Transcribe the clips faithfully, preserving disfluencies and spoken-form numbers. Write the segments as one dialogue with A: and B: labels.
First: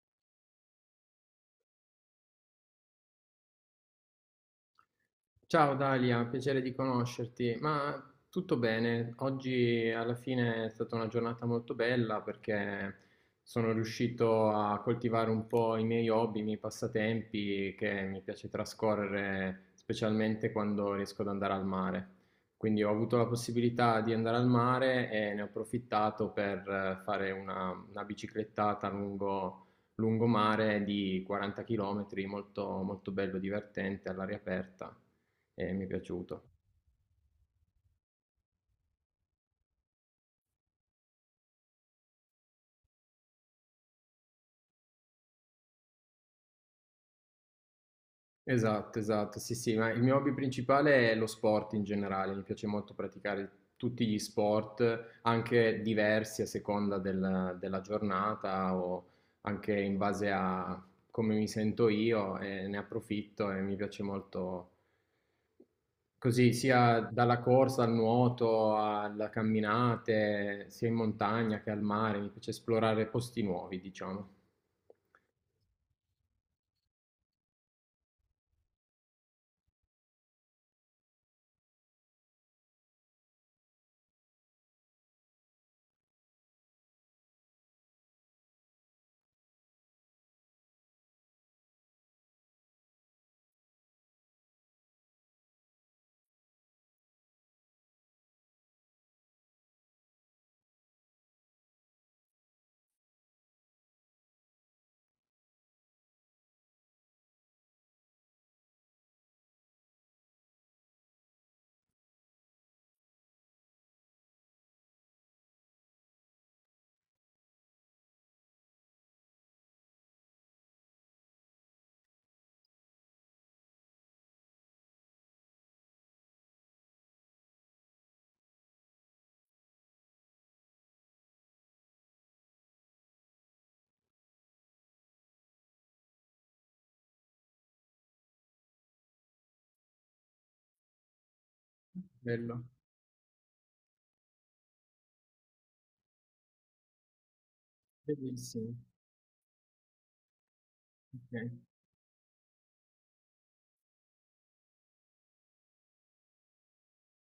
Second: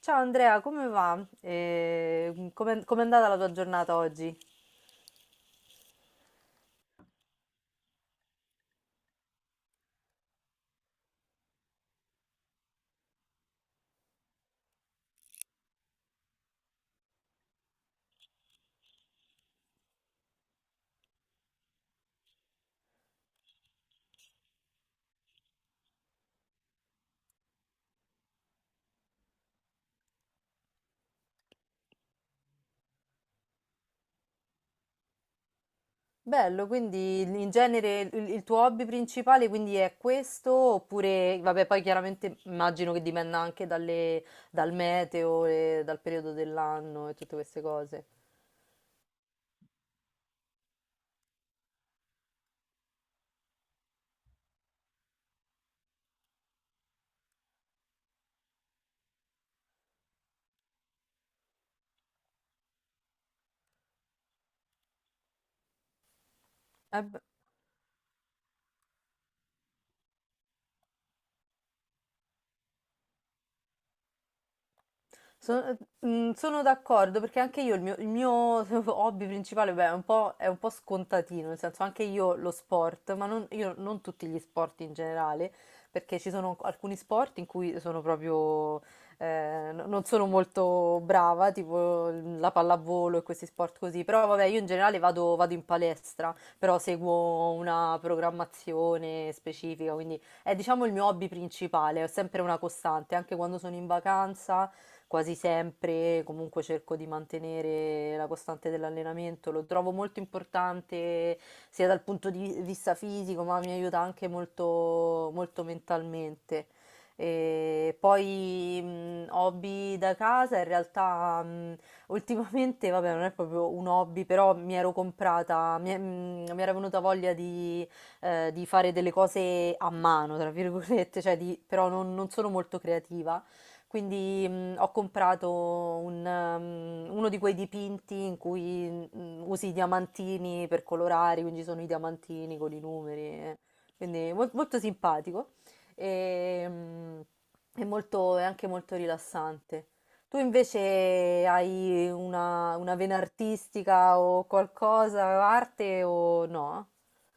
A: Ciao Andrea, come va? Eh, come, com'è andata la tua giornata oggi?
B: Ciao Dalia, piacere di conoscerti. Ma tutto bene, oggi alla fine è stata una giornata molto bella perché sono riuscito a coltivare un po' i miei hobby, i miei passatempi che mi piace trascorrere specialmente quando riesco ad andare al mare. Quindi ho avuto la possibilità di andare al mare e ne ho approfittato per eh, fare una, una biciclettata lungo, lungomare di quaranta chilometri, molto, molto bello, divertente, all'aria aperta. E mi è piaciuto.
A: Bello, quindi in genere il, il tuo hobby principale quindi è questo, oppure, vabbè, poi chiaramente immagino che dipenda anche dalle- dal meteo e dal periodo dell'anno e tutte queste cose.
B: Esatto, esatto, sì, sì, ma il mio hobby principale è lo sport in generale, mi piace molto praticare tutti gli sport, anche diversi a seconda del- della giornata o anche in base a come mi sento io e ne approfitto e mi piace molto così, sia dalla corsa al nuoto, alla camminate, sia in montagna che al mare, mi piace esplorare posti nuovi, diciamo.
A: Sono, mm, Sono d'accordo perché anche io il mio, il mio hobby principale beh, è un po', è un po' scontatino, nel senso anche io lo sport, ma non, io non tutti gli sport in generale, perché ci sono alcuni sport in cui sono proprio, eh, no- non sono molto brava, tipo la pallavolo e questi sport così, però vabbè io in generale vado, vado in palestra, però seguo una programmazione specifica, quindi è diciamo il mio hobby principale, è sempre una costante, anche quando sono in vacanza quasi sempre, comunque cerco di mantenere la costante dell'allenamento, lo trovo molto importante sia dal punto di vista fisico, ma mi aiuta anche molto, molto mentalmente. E poi mh, hobby da casa, in realtà mh, ultimamente, vabbè, non è proprio un hobby, però mi ero comprata, mi, è- mh, mi era venuta voglia di, eh, di fare delle cose a mano, tra virgolette, cioè di- però non non sono molto creativa quindi, mhmm, ho comprato un mhmm, uno di quei dipinti in cui, mhmm, usi i diamantini per colorare, quindi sono i diamantini
B: Bello,
A: con i numeri, eh. Quindi mol molto simpatico, ehm, e mh, è molto è anche
B: bellissimo.
A: molto rilassante. Tu invece
B: Ok.
A: hai una una vena artistica o qualcosa, arte o no?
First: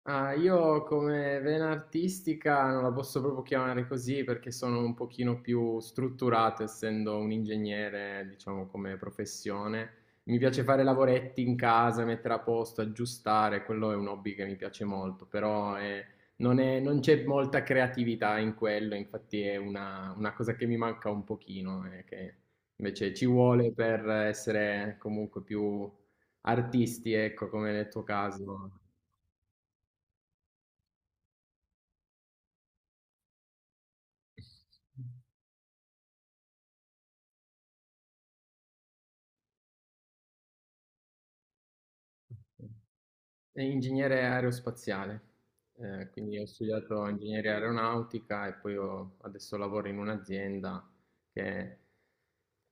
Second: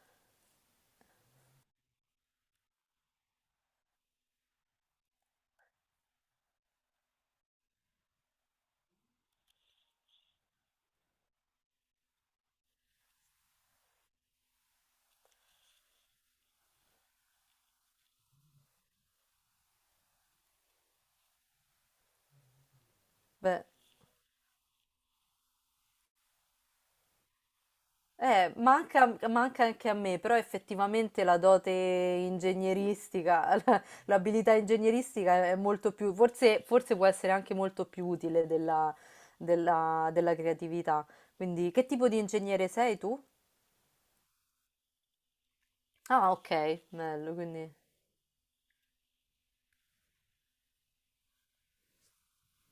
B: Ah, io come vena artistica non la posso proprio chiamare così perché sono un pochino più strutturato, essendo un ingegnere, diciamo, come professione. Mi piace fare lavoretti in casa, mettere a posto, aggiustare, quello è un hobby che mi piace molto, però eh, non è- non c'è molta creatività in quello, infatti è una, una cosa che mi manca un pochino, eh, che invece ci
A: Beh,
B: vuole per essere comunque più artisti, ecco, come nel tuo
A: Eh,
B: caso.
A: manca, manca anche a me, però effettivamente la dote ingegneristica, la- l'abilità ingegneristica è molto più, forse, forse può essere anche molto più utile della, della- della creatività. Quindi, che tipo di ingegnere sei tu?
B: È ingegnere aerospaziale, eh,
A: Ah,
B: quindi ho
A: ok,
B: studiato
A: bello,
B: ingegneria
A: quindi...
B: aeronautica e poi ho- adesso lavoro in un'azienda che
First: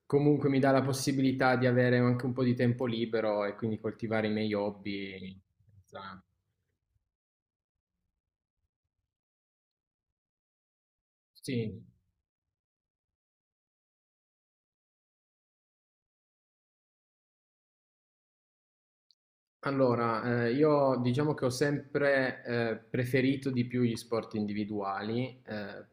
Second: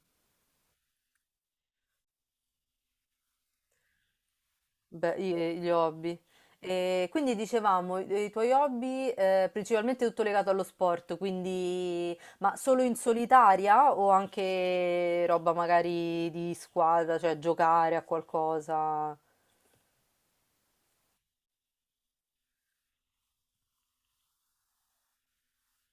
B: comunque mi dà la possibilità di avere anche un po' di tempo libero e quindi coltivare i miei
A: Beh, i-
B: hobby.
A: eh, gli hobby.
B: Esatto.
A: E quindi dicevamo, i i tuoi hobby eh, principalmente tutto legato allo sport,
B: Sì,
A: quindi ma solo in solitaria o anche roba magari di squadra, cioè giocare a qualcosa?
B: allora, eh, io diciamo che ho sempre eh, preferito di più gli sport individuali, eh,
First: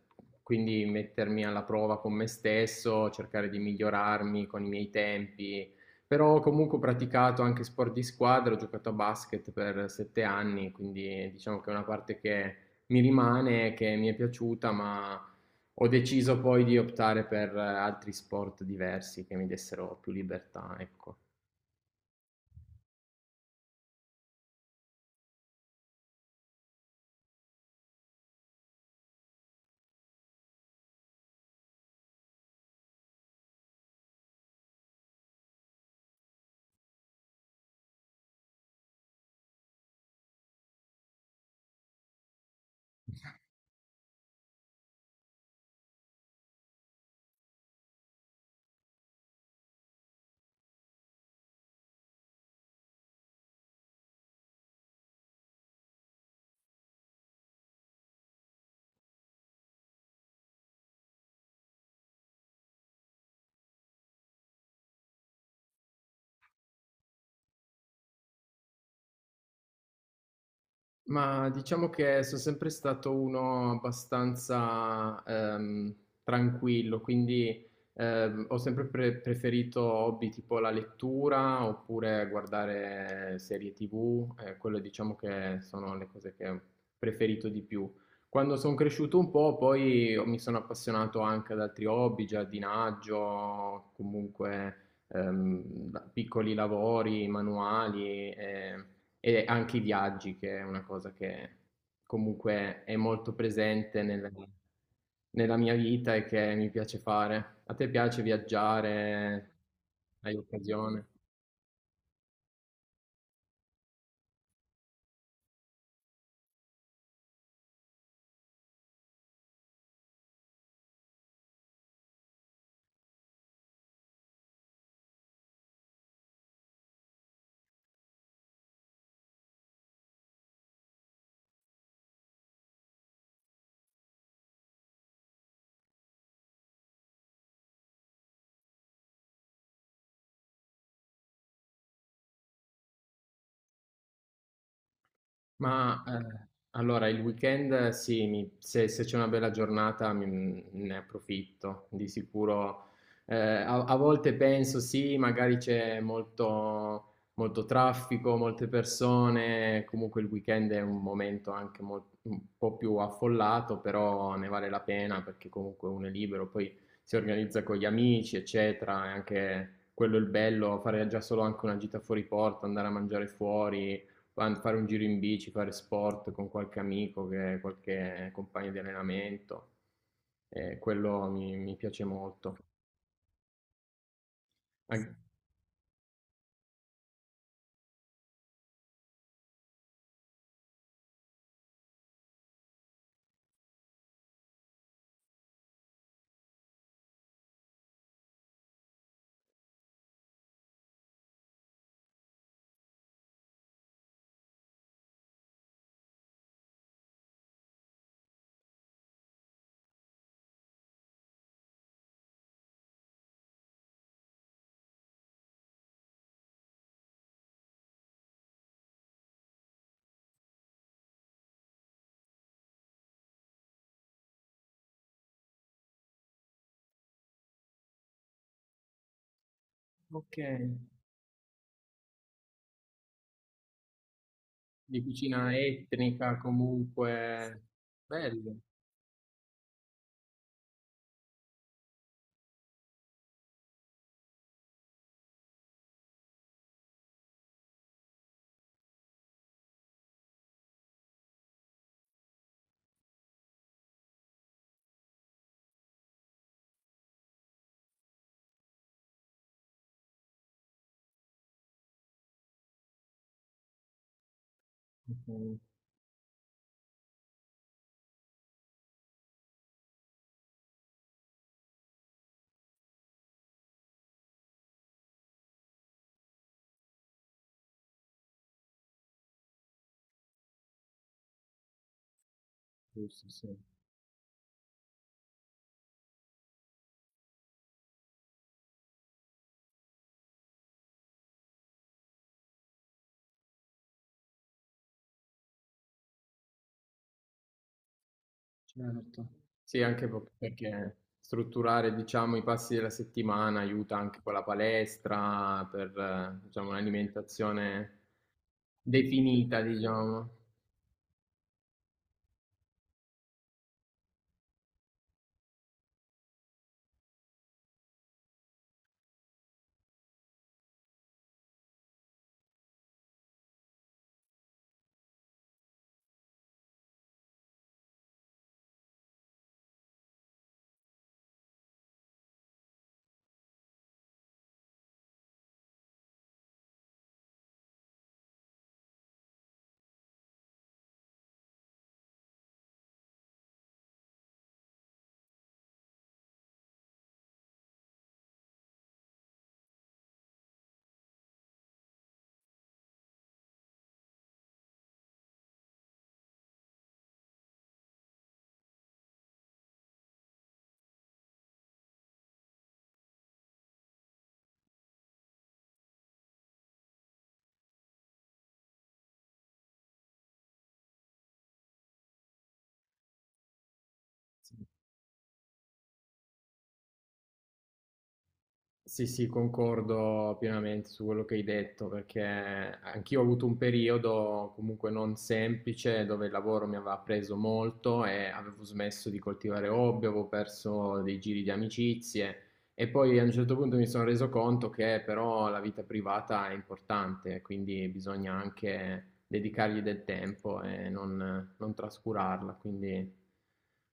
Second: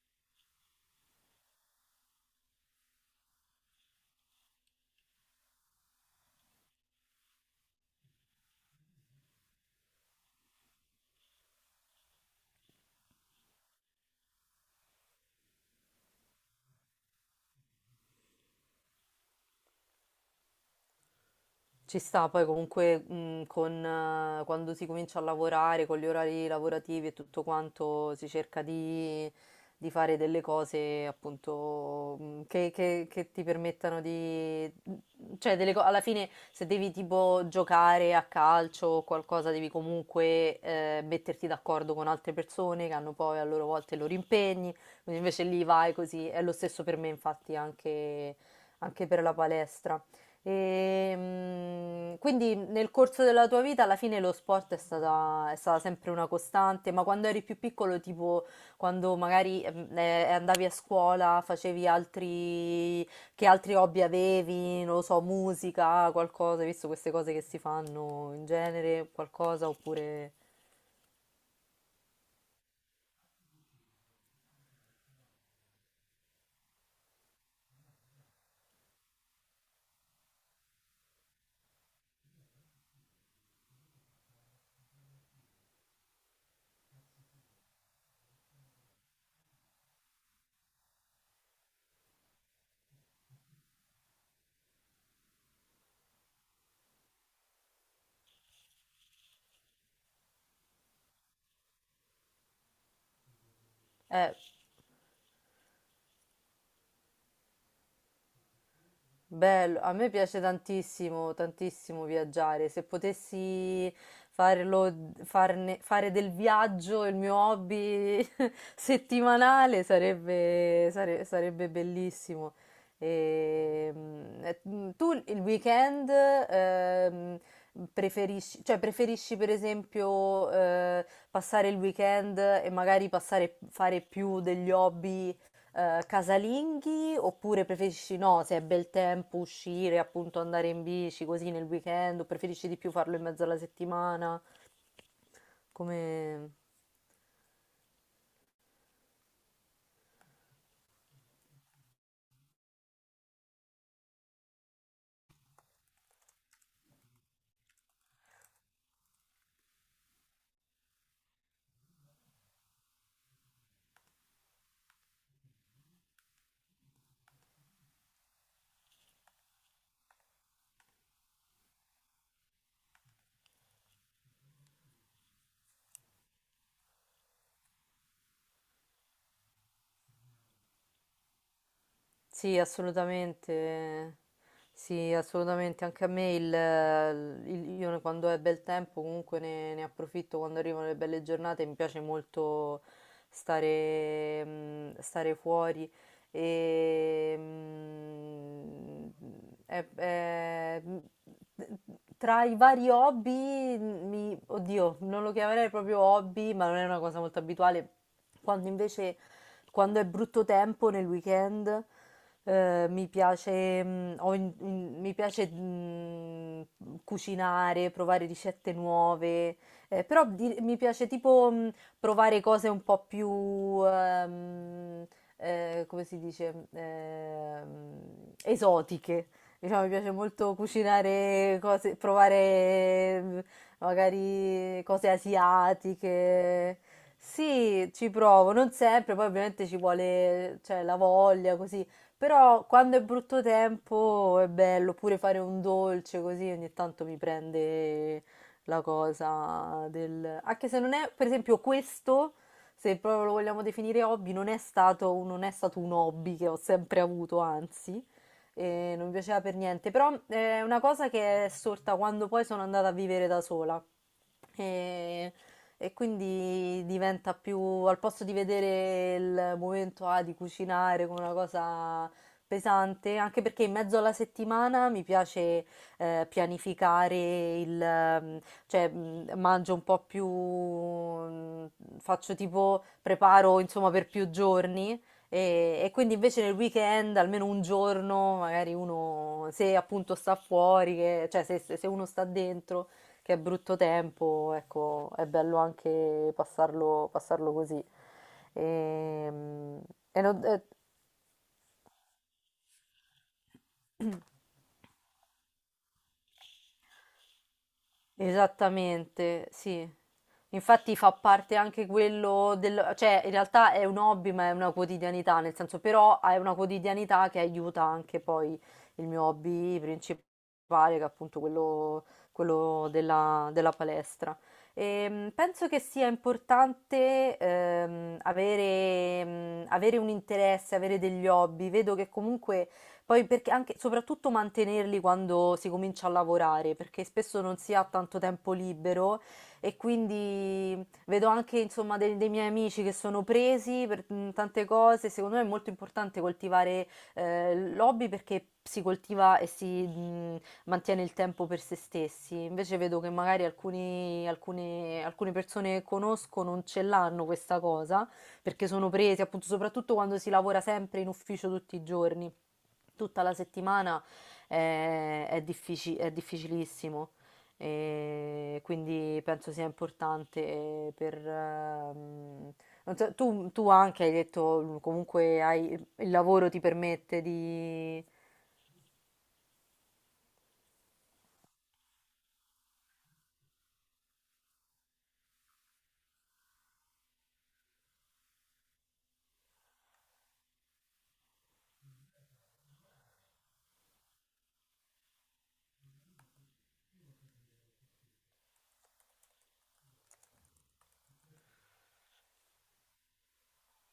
B: quindi mettermi alla prova con me stesso, cercare di migliorarmi con i miei tempi, però ho comunque praticato anche sport di squadra, ho giocato a basket per sette anni, quindi diciamo che è una parte che mi rimane, che mi è piaciuta, ma ho deciso poi di optare per eh, altri sport diversi che mi dessero più libertà, ecco.
A: Ci sta, poi comunque mh, con, eh, quando si comincia a lavorare, con gli orari lavorativi e tutto quanto, si cerca di, di fare delle cose appunto mh, che, che- che ti permettano di... cioè delle co- alla fine se devi tipo giocare a calcio o qualcosa devi comunque eh, metterti d'accordo con altre persone che hanno poi a loro volta i loro impegni, quindi invece lì vai così, è lo stesso per me infatti anche anche per la palestra. E, mh, quindi nel corso della tua vita alla fine lo sport è stata, è stata sempre una costante, ma quando eri più piccolo, tipo quando magari ehm, eh, andavi a scuola, facevi altri, che altri hobby avevi, non lo so, musica, qualcosa, hai visto queste cose che si fanno in genere, qualcosa oppure...
B: Ma diciamo che sono sempre stato uno abbastanza ehm, tranquillo, quindi ehm, ho sempre pre- preferito hobby tipo la lettura oppure guardare serie T V, eh, quelle diciamo che sono le cose che ho preferito di più. Quando sono cresciuto un po', poi mi sono appassionato anche ad altri hobby, giardinaggio, comunque ehm, piccoli lavori, manuali. Eh, e anche i viaggi, che è una cosa che comunque è molto presente nel-
A: Eh,
B: nella mia vita e che mi piace fare. A te piace viaggiare?
A: bello, a me
B: Hai
A: piace
B: occasione?
A: tantissimo, tantissimo viaggiare. Se potessi farlo, farne- fare del viaggio il mio hobby settimanale sarebbe, sare- sarebbe bellissimo. Ehm, E, mm, eh, mm, tu il weekend ehm, preferisci, cioè preferisci per esempio eh, passare il weekend e magari passare, fare più degli hobby eh, casalinghi oppure preferisci no, se è bel tempo uscire, appunto andare in bici così nel weekend o preferisci di più farlo in mezzo alla settimana?
B: Ma eh,
A: Come...
B: allora il weekend eh, sì, mi- se, se c'è una bella giornata mi- ne approfitto di sicuro. Eh, a, a volte penso sì, magari c'è molto, molto traffico, molte persone, comunque il weekend è un momento anche mol- un po' più affollato, però ne vale la pena perché comunque uno è libero, poi si organizza con gli amici, eccetera, e anche quello è il bello, fare già solo anche una gita fuori porta, andare a mangiare fuori. Fa- Fare un giro in bici, fare sport con qualche amico, che- qualche compagno di allenamento, eh, quello mi, mi piace molto.
A: Sì, assolutamente. Sì,
B: An-
A: assolutamente. Anche a me il, il- io quando è bel tempo comunque ne, ne approfitto quando arrivano le belle giornate. Mi piace molto stare, mm, stare fuori e mm, è- è- mm, tra i vari hobby, mi, oddio, non lo chiamerei proprio hobby, ma non è una cosa molto abituale. Quando invece Quando è brutto tempo nel weekend, eh, mi piace, mm, ho in- in- mi piace mm, cucinare, provare ricette nuove, eh, però di- mi piace tipo mm, provare cose un po' più, ehm, eh, come si dice, ehm, esotiche. Diciamo, mi piace
B: Ok.
A: molto cucinare cose, provare magari
B: Di
A: cose
B: cucina etnica
A: asiatiche.
B: comunque,
A: Sì, ci provo,
B: bello.
A: non sempre, poi ovviamente ci vuole, cioè, la voglia, così. Però quando è brutto tempo è bello, oppure fare un dolce così ogni tanto mi prende la cosa del... Anche se non è, per esempio, questo, se proprio lo vogliamo definire hobby, non è stato, un- non è stato un hobby che ho sempre avuto, anzi e non mi piaceva per niente, però eh, è una cosa che è sorta quando poi sono andata a vivere da sola e,
B: Mm,
A: e quindi diventa più, al posto di vedere il momento ah, di cucinare come una cosa pesante, anche perché in mezzo alla settimana mi piace eh, pianificare il, ehm, cioè mh, mangio un po' più, mh, faccio tipo,
B: giusto, sì,
A: preparo insomma per più giorni e, e quindi invece nel weekend, almeno un giorno, magari uno, se appunto sta fuori, che- cioè se, se- se uno sta dentro, che è brutto tempo, ecco, è bello anche passarlo, passarlo così.
B: certo. Sì,
A: Ehm,
B: anche
A: E,
B: po-
A: non- eh,
B: perché strutturare, diciamo, i passi della settimana aiuta anche con la palestra per, eh, diciamo, un'alimentazione
A: Esattamente,
B: definita,
A: sì.
B: diciamo.
A: Infatti fa parte anche quello del... cioè in realtà è un hobby ma è una quotidianità, nel senso però è una quotidianità che aiuta anche poi il mio hobby principale, che è appunto quello, quello della, della palestra. Ehm, penso che sia importante ehm, avere, mm, avere un interesse, avere degli hobby. Vedo che comunque poi perché anche, soprattutto mantenerli quando si comincia a lavorare, perché spesso non si ha tanto tempo libero e quindi vedo anche insomma dei, dei miei amici che sono presi per mm, tante cose. Secondo me è molto importante coltivare eh, l'hobby perché si coltiva e si mm, mantiene il tempo per se stessi. Invece vedo che magari alcuni- alcune, alcune persone che conosco non ce l'hanno questa cosa perché sono presi, appunto, soprattutto quando si lavora sempre in ufficio tutti i giorni. Tutta la settimana è, è diffici- è difficilissimo, e quindi penso sia importante per... ehm, non so, tu, tu anche hai detto, comunque hai- il lavoro ti permette di...
B: Sì, sì, concordo pienamente su quello che hai detto, perché anch'io ho avuto un periodo comunque non semplice dove il lavoro mi aveva preso molto e avevo smesso di coltivare hobby, avevo perso dei giri di amicizie e poi a un certo punto mi sono reso conto che però la vita privata è importante, quindi bisogna anche dedicargli del tempo e non, non trascurarla, quindi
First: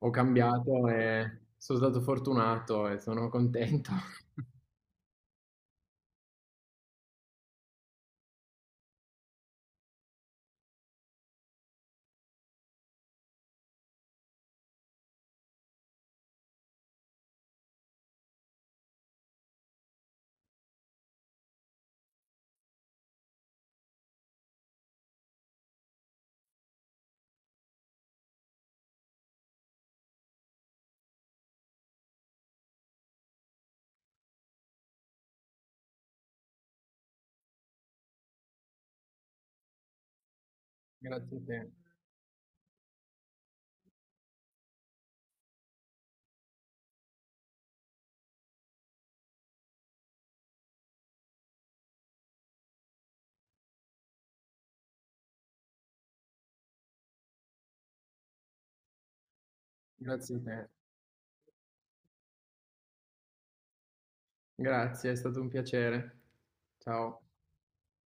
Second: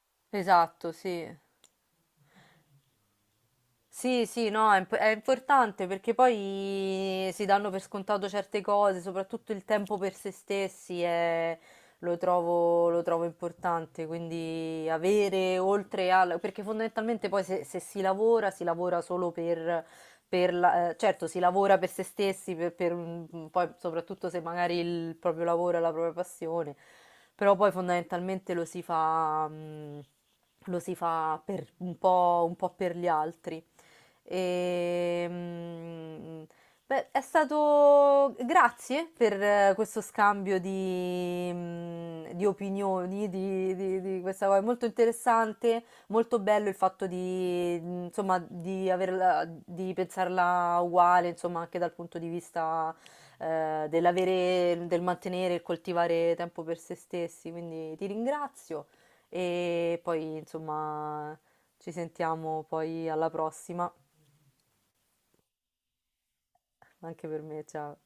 B: ho cambiato
A: Esatto, sì.
B: e sono stato fortunato e sono contento.
A: Sì, sì, no, è, imp- È importante perché poi si danno per scontato certe cose, soprattutto il tempo per se stessi è- lo trovo, lo trovo importante, quindi avere oltre al... perché fondamentalmente poi se, se si lavora, si lavora solo per... per la- eh, certo, si lavora per se stessi, per- per un- poi soprattutto se magari il proprio lavoro è la propria passione, però poi fondamentalmente lo si fa, mm, lo si fa per un po', un po' per gli altri. E, mm, Beh, è stato... Grazie per eh, questo scambio
B: Grazie a
A: di,
B: te,
A: mm, di opinioni, di, di- di questa cosa. È molto interessante, molto bello il fatto di, mm, insomma, di averla, di pensarla uguale, insomma, anche dal punto di vista, eh, dell'avere, del mantenere e coltivare tempo per se stessi. Quindi ti ringrazio e
B: grazie
A: poi,
B: a te.
A: insomma, ci sentiamo poi alla prossima.
B: Grazie, è stato un piacere. Ciao.
A: Anche per me, ciao.